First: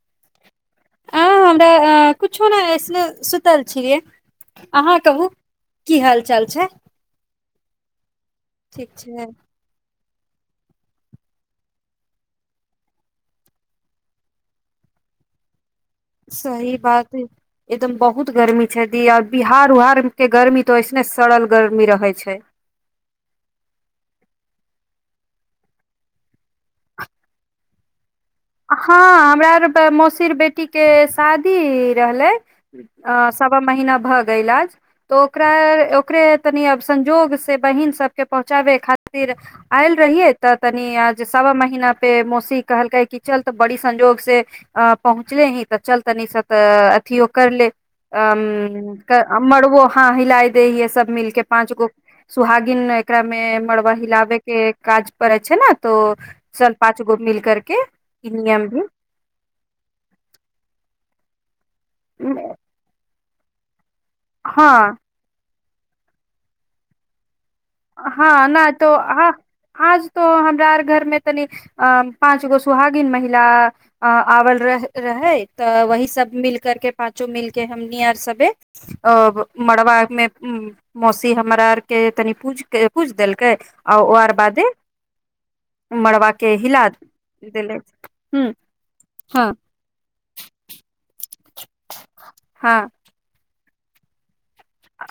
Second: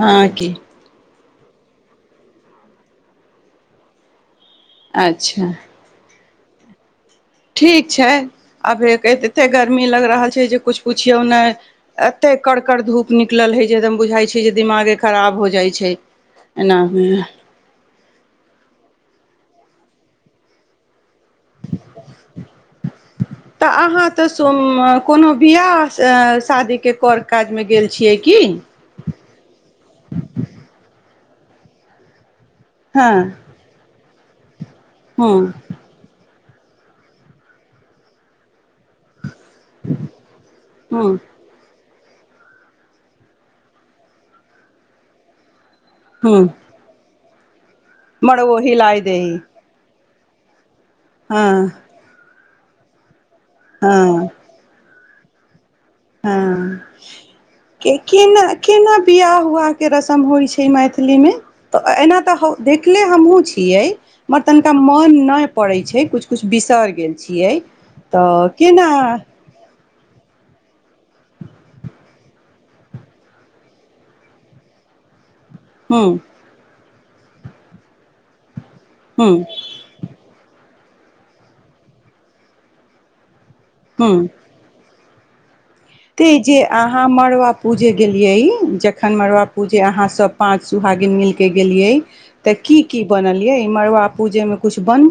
हॅ की हँ बै हमरा कुछो ने ऐसने सुतल छियै अहाँ कहु अच्छा की हाल चल छै ठीक छै अभ ठीक छै एते गर्मी लग रहल छै जे कुछ पुछियौ ने एते करड़कड़ धूप निकलल हे जे एकदम बुझाय छै जे दिमागे खराब हो जाय छै सही एनामे बात है एकदम बहुत गर्मी छै दी अभी हार उहार के गर्मी त ऐस ने सड़ल गर्मी रहै छै तऽ अहाँ तऽ सोम कोनो बियाह शादी के कर काज मे गेल छियै की हँ हमरा आरके तऽ मौसीर बेटीक शादी रहलै हँ अ सवा महीना भ गैला आज तऽ हँ ओकरा ओकरे तनी अब संजोग से बहिन सबके पहुँचाबै खातिर तर आयल रहियै तऽ तनी हँ आ सवा महीना फेर मौसी कहलक क चल तऽ बड़ी संजोग से अ पहुँचले ही तऽ चलतनि हँ सब तऽ अथ कर ले मड़बो हिलाइ दही ह मड़बो हँ हिलाइ दे ह सब मिलके हँ पाँच गो सुहागीन नै एकरा मे मड़वा हँ हिलाबे के काज परै छै ने तो सब हँ पाँच गो मिल करके के केना नियम भी केना बियाह उआह के रसम होइ छै मै थिलीमे तऽ एना तऽ देखले हमहुँ छियै मर तनिका हँ मन नहि पड़ै छै कुछ कुछ बिसरि गेल छियै तऽ हँ न केना तो हँ आज तो हमरा आर घर में तनी अ पाँच गो सुहागिन महिला अ आवल रह रहै तऽ वहि ह्म सब मिल करके पाँचो मिल के हमनी आर सबे ह्म अ मड़बा मे उ मौसी हमरा आर के तनि पूज किछ देल कै आ ह्म ओर बादे मड़बा ते के जे हिला अहाँ मड़बा देले पूजे ह गेलियै जखन मड़बा हँ पूजे अहाँ सभ पाँच सुहागिन मिलके के गेलियै तऽ हँ की की बनल यै मरबा पूजे मे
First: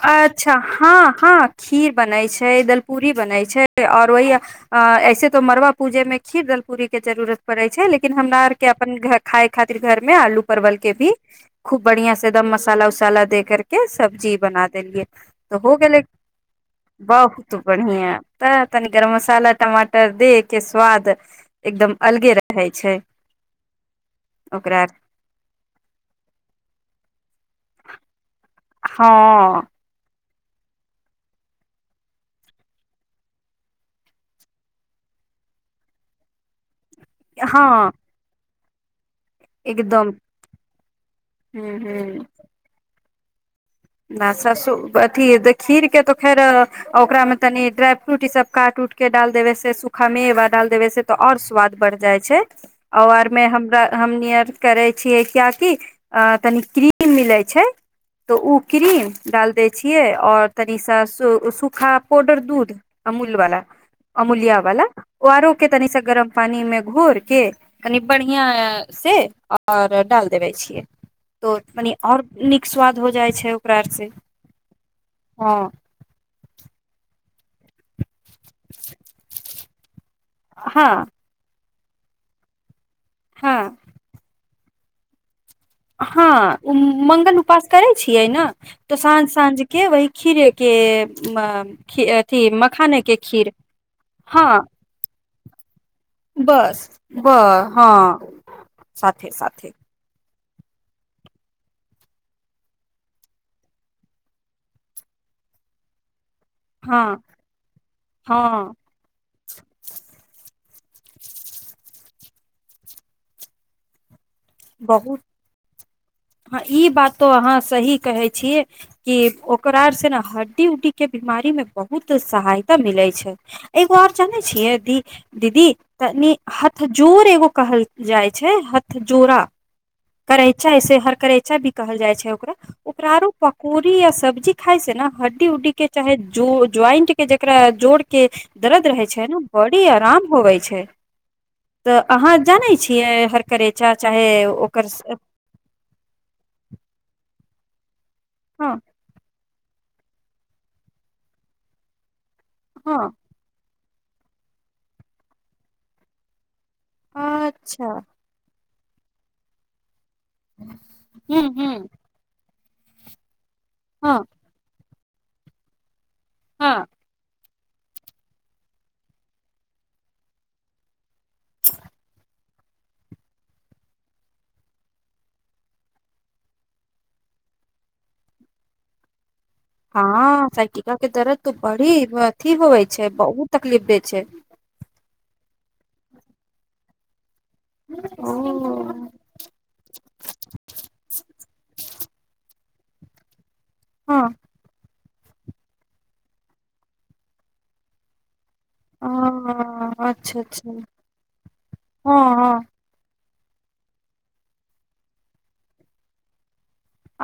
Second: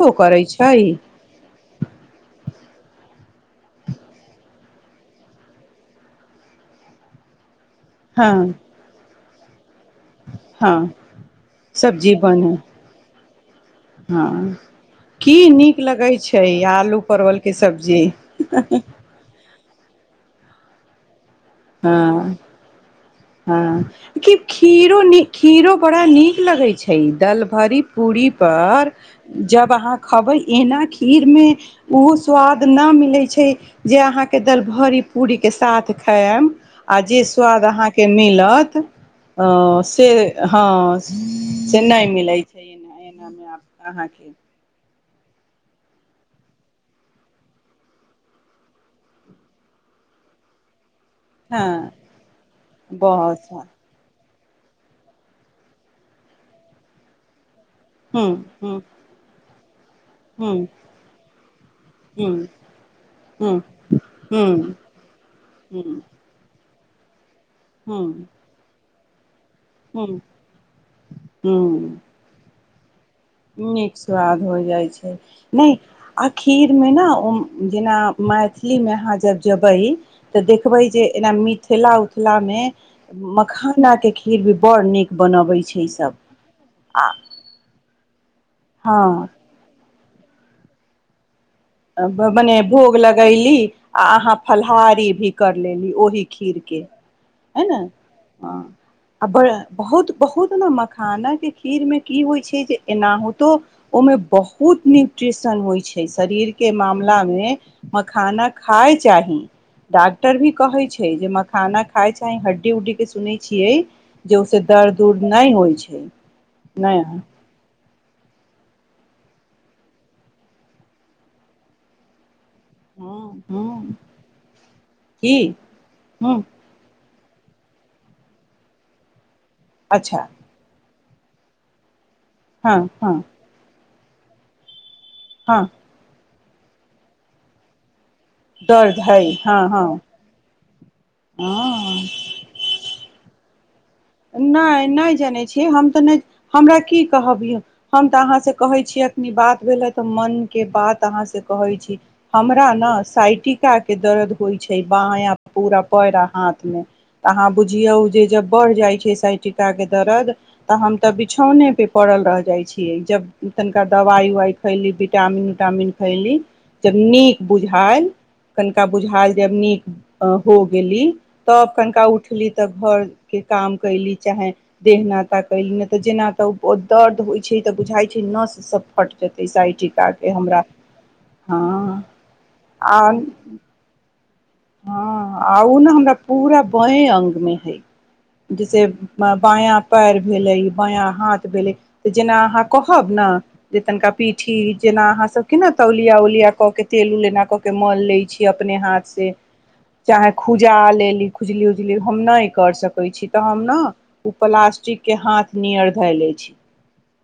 अच्छा हँ हँ खीर बनैत छै दलपूरी बनैत छै आओर वह अऐे तो मरबा पूजे में खीर दलपूरी के जरुरत पड़े छै लेकिन हँ हमरा आर के अपन खाय खातिर घर में आलू हँ परवल के भी खूब बढ़िया सब्जी से बन एकदम मसाला उसाला दे के सब्जी हँ बना देलियै की त हो नीक गेलै लगै छै आलू परवल के बहुत सब्जी बढ़िया तऽ तनी गरम मसाला टमाटर टर दे के स्वद एकदम हँ अलगे रहै छै हँ क ओकरा खीरो न खीरो बड़ा नीक लगे छै दालि भारी पूरी पर हँ जब अहााँ खबे एना खीरमे ओहो स्वाद नहि मिलै छै जे अहाँके दाल भरी पूरीके साथ खायब आ जे स्वाद अहा हँ मिलत से एकदम हँ हूँ से नहि मिले छैना मम्मीया आ ससु अथी खीरके तऽ फेर ओकरामे तनि ड्राइ फ्रूट ई सब काट उटके डाल देबै से सूखामेवा डाल देबै से त और स्वाद हँ बढ़ जाइ छै औ आर बहुत सा मे करे छीियै कियाकि अ तनी क्रीम मिलै छै हू किरीम डाल द औरनि सा हूँ पाडर दूध अमूल हूँ व अमूलिया हूँ वाला आर के तनि हूँ गरम पानी मे घोर के कनी हूँ बढ़िआ से आऔर हूँ डाल देबे छियै तो मनी हूँ और निक स्वाद हो जाए नीक स्वाद हो जाइ छै हँ नहि आ खीर मे ने ओ जेना मैथिलीमे अहाँ जब जेबै तऽ देखबै हँ जे एना मि थेला उथामे हँ मखानाे खीर भी बड़ नीक बनबै छै ईसभ हँ आ मंगल उपास करे छियै ने तऽ साँझ हँ साँझ के वहि खीरेके अ मने भोग लगैली आ अहाँ हँ फलाहारी भी कर लेली ओहि खीरके बस ब है ने हँ आ साथे बड़ साथे बहुत बहुत ने मखाना के खीर में की होइ छै जे एनाहितो ओमे बहुत न्यूट्रिशन होइ छै शरीर के के हँ मामलामे मखाना हँ खाय चाही डॉक्टर भी कहै छै जे मखाना खाय चाह हड्डी उड्डी के सुनै छियै जे ओहिस दर्द बहुत उर्द नहि होइ छै नहि कहे छीयै कि ओकरा से ने हड्डी उड्डी के बीमारी में बहुत सहाय त मिलै छै हँ हँ एगो आर जानै छियै दी की दीदी तनी हँ हथ जोड़ एगो कहल जाय छै हथ जोड़ा अच्छा करै छै से हर करैचा भी कहल जाइ छै है ओकरा हँ ओकरा हँ आरो पकोड़ प्री य सब्जी खाइ से ने हड्डी हँ उड्डी के चाहे जोड़ ज्वाइंट के जेकरा जोड़ के दर्द रहै छै हइ ने हँ बॉडी हँ आराम होवै छै हँ तऽ अहाँ जानै छियै हर करैत अचा चाहे ओ नहि नहि जै छी हम त नै हमरा की कहब बभीए हम तऽ अहाँ से हँ कहै छीयै अखनी बात भेले तऽ मन के बात अहाँ से कहै छी हमरा ने हँ साइटि हिनका आर के दर्द होइ छै बायय पूरा पैर हाथ तऽ अहाँ अच्छा बुझियौ जे जब बढ़ जाइ छै साइटीका कें दर्द तऽ हम तऽ हूँ बिछौने हूँ पे पड़ल रह जाय छी जब तनिका हँ दवाइ उवाइ खैली टामिन बिटामिन खैली हँ जब नीक बुझायल कनिका बुझायल जब नीक हो गेली तब कनिका उठली तऽ घरके काम कयली चाहे देह नताा कयली ने तऽ जेना तऽ दर्द होइ छै तऽ बुझाय छै नस सब फट जेते हँ साइकिका के दरद तऽ हँ बड़ीअथी होइ आ छै बहुत तकलीफ दय छै हँ आ ओ ने हमरा पूरा बांय अंगमे ओ से बांया पैर भेलय बयां हाथ भेलय जेना अहाँ कहब न जे तनिका हँ पीठी जेना अहाँ सब के न ने तौलिया उलिया क के तेल उ लऐना क के मल ले छी के अपने हाथ से हँ चाहे अच्छा अच्छा खूजा लेली खुजली उजली हम हँ नहि हँ कर सकैत छी तऽ हम ने ओ प्लास्टिक के हाथ नियर धै ले छी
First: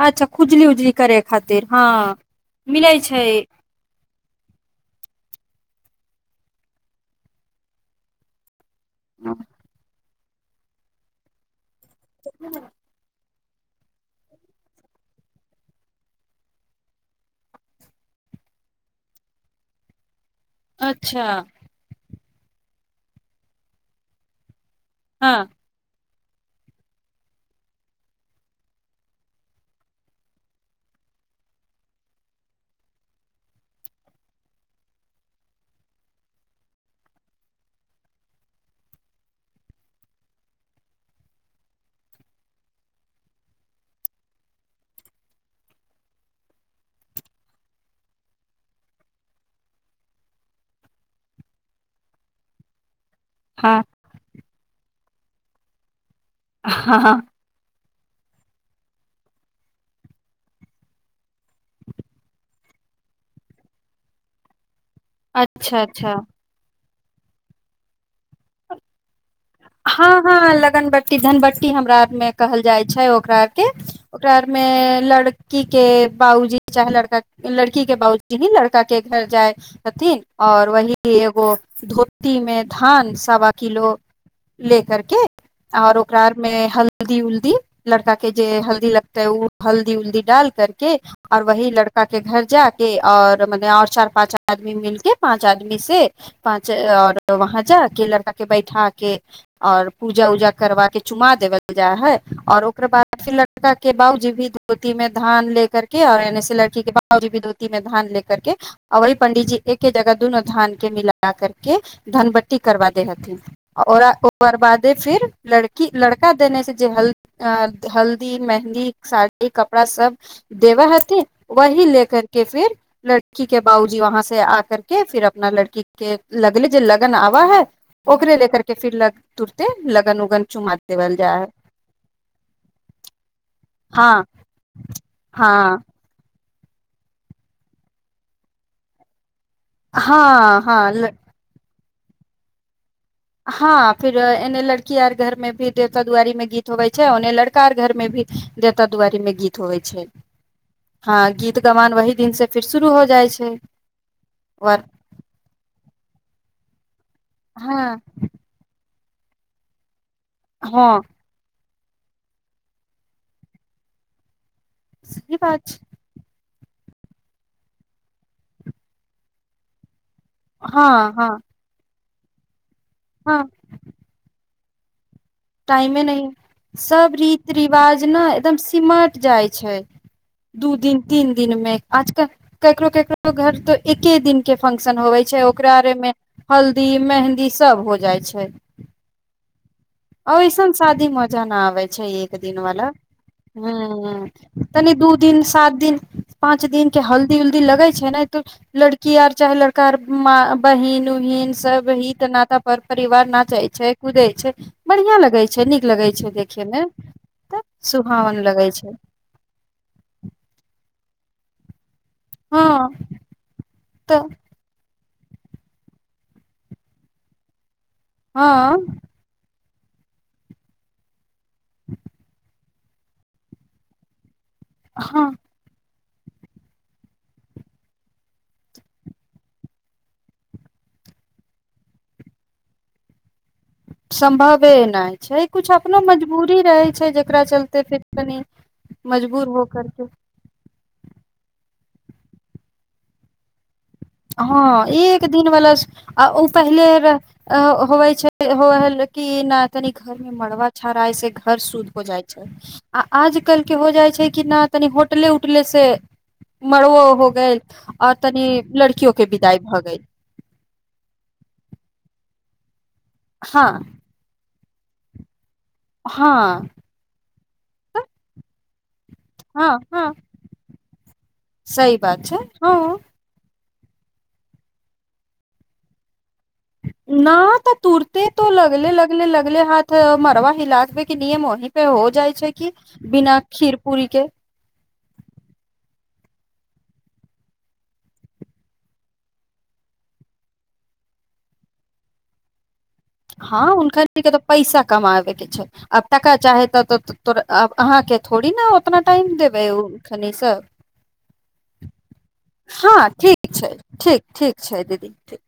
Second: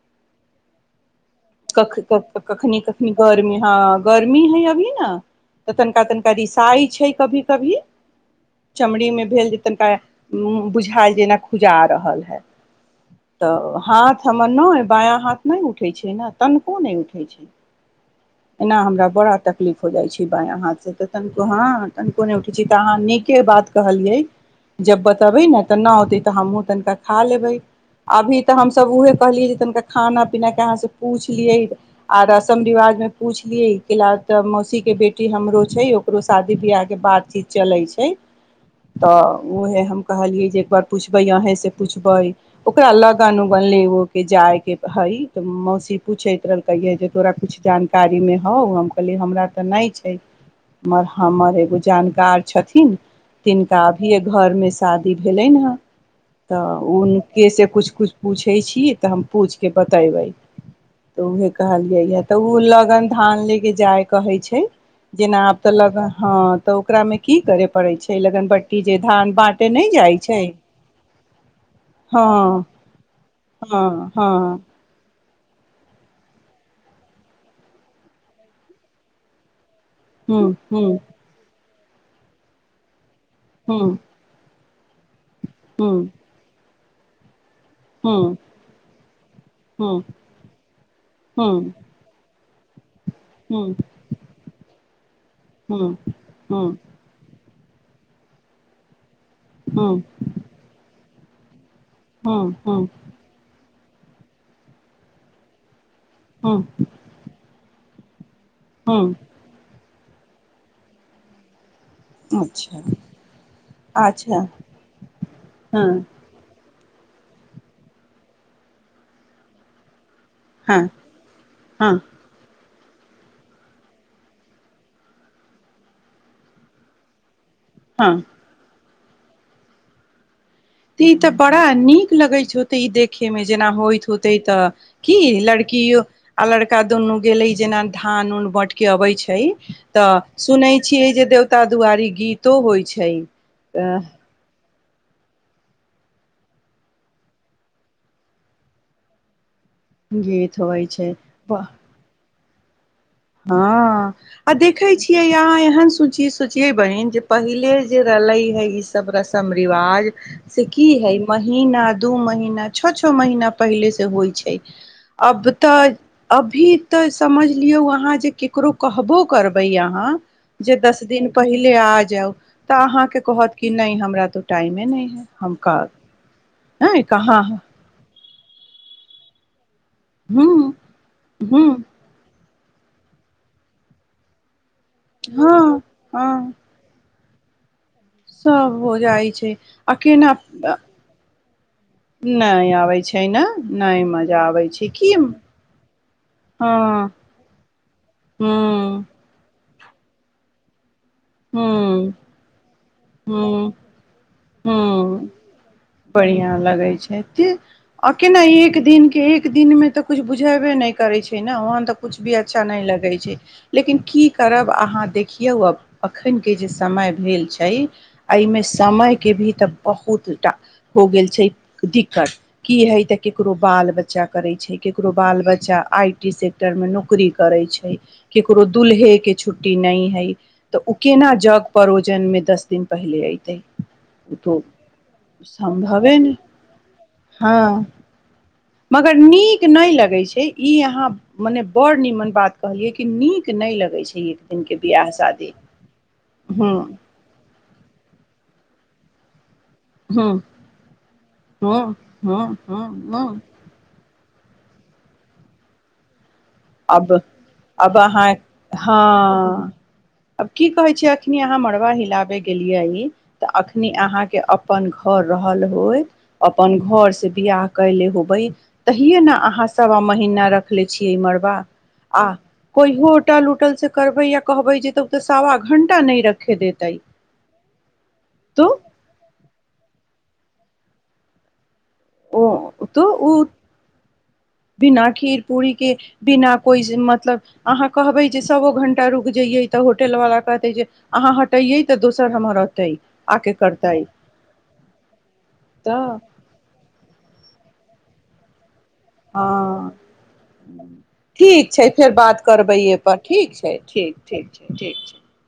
अच्छा खुजली उजली करे खातिर हँ कखनी मिलै कखनी छै गर्मी हँ गर्मी है अभी न तऽ तनका तनिका रिसाइ छै कभी कभी चमड़ी मे भेल जेतनिका हुँ बुझायल जेना जा रहल है तऽ हाथ हमर नहि बायाँ हाथ नहि उठैत छै ने तनिको नहि उठैत छै एना हमरा बड़ा तकलीफ हो जाइत छै कि बांया हा से तऽ अच्छा तननको हँ कोन उचित अहाँ नीके बात कहलियै जब हँ बतबै ने तऽ न होते तऽ हमहु तनिका खा लेबे अभी तऽ हमस उहे कहलियै जे तनिका खाना पीना के अहाँ से पूछलियै आ रसम रिवाज में पूछलियै क ल त मौसी के बेटी हमरो छै ओकरो शादी बियाह बातचीत चलै छै त उहे हम कहलिए जे एक बार अन्हि सँ पूछबै ओकरा लग्न उगन लय एगो जायके हइ त मौसी पूछत रहै तोरा जानकारी मे कुछ होउ हम कहलिए हमरा त मे नै छै मगर हमर एगो जानकार छथिन हँ तीनका अभी य घरमे शादी भेलै हन तऽ हँ उनके से कुछ कुछ पूछै छी तऽ हम पूछि क बतेबै तऽ उह कहलियै ह तऽ ओ लगन धान ले क जाय कहै छै जेना आब तऽ अच्छा लग अच्छा हँ त ओकरा मे की करे पड़ै छै लगनबट्टी जे धान बाँटे नहि जाइ हँ छै हँ लगनबट्टी धनबट्टी हमरा आर मे कहल हँ जाइ छै ओकरा आर के हँ हँ ओकरा आरमे लड़ लड़की के बाबूजी चाहे लड़का लड़की के बाबुजी ही लड़का के घर जाय छथिन हूँ और वही हूँ एगो धोती मे धान सावा किलो हूँ लेकर के आओर हूँ ओकरा आरमे हल हल्दी उलदी लड़का हूँ के जे हल्दी लगतै उ हल्दी हूँ उल्दी डाल करके आऔर हूँ वही लड़का के घर जा के और मने हूँ हूँ आऔर चार पाँच आदमी मिल पाँच आदमी हूँ से पाँच और वहाँ जा के लड़का के बैठा के और हूँ पूजा उजा करबा के चुमा देबै जा है हूँ और हूँ ओकर बाद फिर लड के बाउजी भी धोती मे धान ले कर आ एने से हूँ लड़की के बाउजी धोती मे धान ले करके अभहि हूँ पंडित जी एक एके जगह दुूनू धान के मिला कर के धनबट्टी अच्छा करबा दै हथिन औरा अच्छा ओकर बादे फिर हँ लड़की लड़का देने से जे हल हल्दी मेहन्दी साड़ी कपड़ा सब देवा हँ हथ वह हँ ले करके फिर लड़की के बाउजी वहाँ से आ करके फिर अपना लड़की के लगल जे लगन आवा है हँ ओकरे ले करके फिर लर तुरते लगन उगन तऽ ई तऽ जाय है बड़ा नीक लगैत छै होते ई देखयमे जेना होइत हँ होते तऽ क हँ लड़किय आ लड़का दुनू गेले जेना धान न बाँट के अबे छै तऽ हँ सुनै हँ छियै जे देवता दु्वाररी गीतो होइ छै हँ फिर एने लड़की यार घरमे भी देवता दुआरीं गीत होवे छै ऑने लड़का र घर मे भीवता दुआरी में गीत होइ छै गीत होइ छै हँ गीत गवान आहि दिन से फर शुर हो जाइ छै हँ आ वर देखै छियै अहाँ एहन सुची ए बनिन जे पहिले हँ जे रई है सभ रसम रिवाज से की हँ है महीना दू महीना छओ छओ महीना पहिले से होइ छै सही अब बात छै तऽ अभी तऽ समझलियो हुआ अहाँ जे केकरो कहबो करबै अहाँ जे हँ दस हँ दिन पहिले आज जाउ तऽ अहाँके हँ कहत कि नहि हमरा त टाइममे नहि है हम कब टाइमे नहि नहि सभ कहाँ रीति रिवाज ने एकदम सिमारट जाय छै हूँ दू दिन तीन हूँ दिनमे आजकल केकरो केकरो घर तो एके दिन के फ़ंक्शन हो छै ओकरा हँ मे जल्दी मेंहदी मे ई सब होत सभ हो जाइ छै आ केना ऐसन शादी मजा न आबै छै एक दिन नहि वाला आबै छै ने ह नहि मजा ह आबै छै तनि दू की दिन सात दिन पाँच दिन के हँ हल्दी उल्दी लगै छै ने त हूँ लड़की आर चाहे कर म बहिन हीन सभ हूँ हित नात पर परिवार नाचै छै कुदै छै बढ़िया ह लगै छै नीक लगै छै बढ़िया देखे मे लगै छै तऽ आ सुहावन केना लगै एक छै दिन के एक दिन मे तऽ कछु बुझेबे नहि करै छै ने वहाँ तऽ कछ भी अच्छा हँ नै लगै छै लेकिन क तऽ कर अ किया हआ अखनके जे समय भेल छै हँ एहिमे समय के भी तब बहुतटा हो गेल छै दिक्कत की ह इ त ककरो बाल बच्चा करै छै केकरो हँ बाल बच्चा आइ सेक्टर मे नौकरी करै छै केकरो दुल्हे के छुट्टी नहि है तऽ ओ केना जग परोजन मे दस दिन पहिले अते सम्भवे नहि छै किछु अपनो सम्भवे नहि मजबूरी रहै छै जकरा हँ चलते फेर कनि मगर मजबूर नीक हो नहि करके लगैत छै इ आहा मने बड़ निमन बात कहलिये की नीक न लग हँ एक दिन बला ओ हूँ पहिले हो छै मतलब क न तनि घर मे हूँ मड़वा छड़ाइ से घर हूँ शुद्ध हो जाइ छै हूँ हूँ आ हूँ आज कल के हो जाइ छै की नहि तनी होटल उठल से मरब हो गेल आ अहाँ तनी ह लड़की अब की कहे छै अखनी अहाँ मड़वा हिलाबे के लए आइए तऽ हँ अखनी अहाँके अपन घर रह रहलल होइत हँ अपन घर से बिआाह तऽ कले होबै तहिये ने अहाँ हँ सभ आ हँ महना रखले छीये इमर सही बात आ छै कोइ हँ होटल होटल से करबै या कहबै जे सवा घंटा नहि रत न तऽ तूरत तो लगल लगल लगल हाथ म लाजबे के नियम ओहि हो जाइ छै कि ओ तो ओ बिना खीर पूरी के बिना खीर पूरी के बिना कोइ मतलब अहाँ कहबै जे सओ घण्टा रुकि जइयै तऽ होटलवला कहतै जे अहाँ हटैयै तऽ दोसर हमर औतै आके हँ करतै हुनकर तऽ पैसा कमाबे के छै तऽ आब तका चाहे त त तोब अहाँके थोड़ी ने कतना टाइम देबै ओ हँ खनि सभ हँ ठीक छै ठीक ठीक छै दीदी ठीक